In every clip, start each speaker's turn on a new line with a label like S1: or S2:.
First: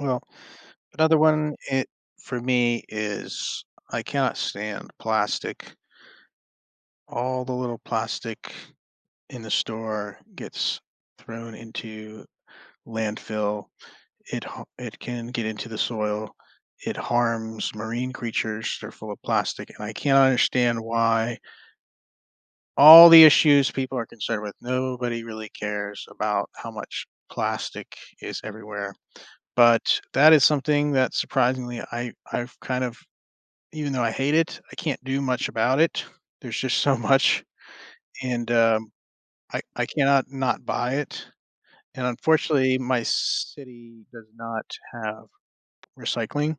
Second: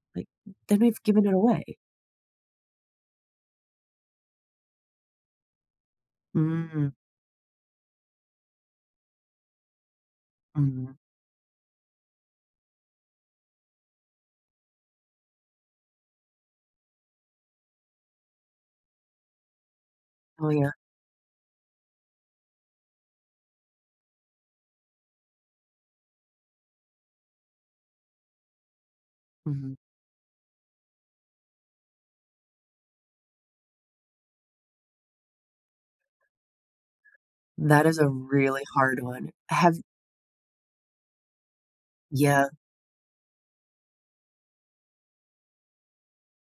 S1: Well,
S2: Like, then I've
S1: another
S2: given it
S1: one
S2: away.
S1: i for me is, I cannot stand plastic.
S2: Mm.
S1: All the little plastic, in the store gets
S2: Mhm.
S1: thrown into landfill, it ha it can get into the soil, it harms marine creatures, they're full of plastic, and I can't
S2: Oh, yeah.
S1: understand why all the issues people are concerned with, nobody really cares about how much plastic is everywhere,
S2: Mhm.
S1: but that is something that surprisingly I I've kind of even though I hate it, I can't do much about it, there's just so much
S2: That is a
S1: and,
S2: really
S1: um,
S2: hard one,
S1: I
S2: have
S1: I cannot not buy it, and
S2: Yeah.
S1: unfortunately, my city does not have recycling.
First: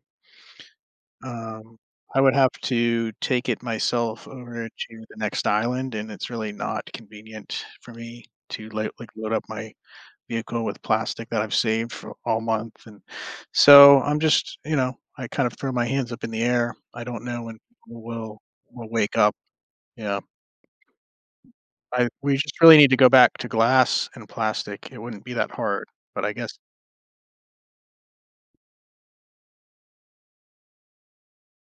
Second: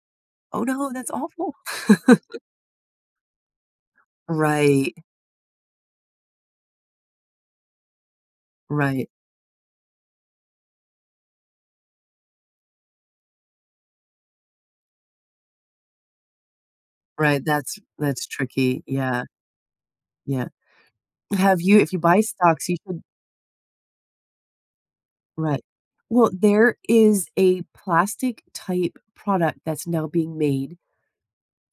S2: Oh, no, that's awful.
S1: Um, I would have to take it myself over
S2: Right.
S1: to the next island, and it's really not convenient for me to, like
S2: Right.
S1: like, load up my vehicle with plastic that I've saved for all month, and so I'm just, you know, I kind of throw my hands up in the air, I don't
S2: Right,
S1: know when
S2: that's
S1: we
S2: that's
S1: will
S2: tricky.
S1: we'll wake
S2: Yeah.
S1: up. Yeah.
S2: Yeah. Have you if you
S1: I
S2: buy
S1: we just
S2: stocks,
S1: really
S2: you
S1: need to
S2: should
S1: go back to glass and plastic. It wouldn't be that
S2: Right.
S1: hard, but
S2: Well,
S1: I guess
S2: there is a plastic type product that's now being made,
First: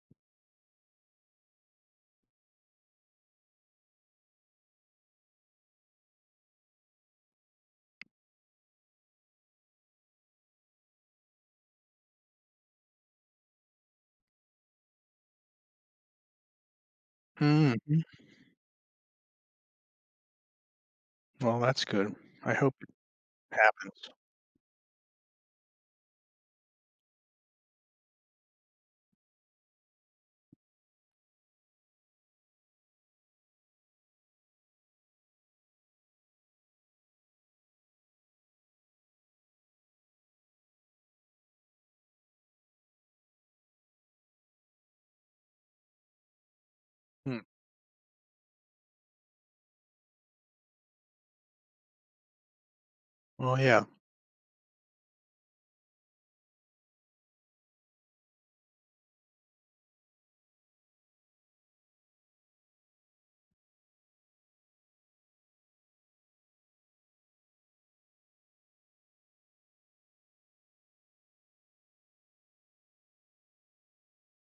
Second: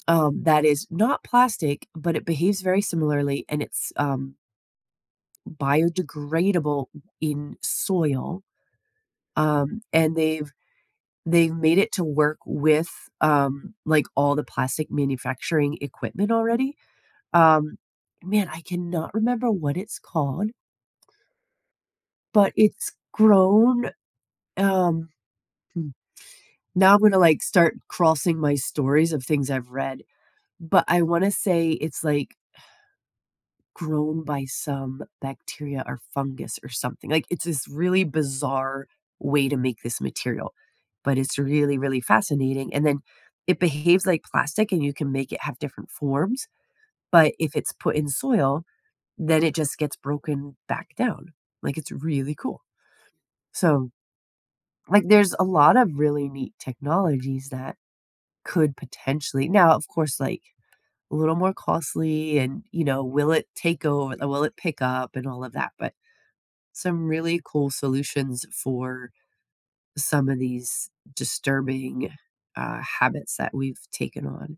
S2: um, that is not plastic, but it behaves very similarly, and it's, um, biodegradable in soil, um, and they've they've made it to work with, um, like, all the plastic manufacturing equipment already,
S1: Mm.
S2: um man,
S1: [unintelligible]
S2: I cannot remember what it's called,
S1: Well, that's good,
S2: but
S1: I hope it
S2: it's grown,
S1: happens.
S2: um, hmm, now I'm gonna, like, start crossing my stories of things I've read, but I wanna say it's, like grown by some bacteria or fungus or something, like, it's this really bizarre way to make this material, but it's really really fascinating, and then, it behaves like plastic, and you can make it have different forms, but
S1: Mm.
S2: if it's put in soil, then it just gets broken back down, like, it's really cool.
S1: Well, yeah.
S2: So like, there's a lot of really neat technologies that could potentially now, of course, like, a little more costly and, you know, will it take over will it pick up and all of that, but, some really cool solutions for some of these disturbing, uh, habits that we've taken on.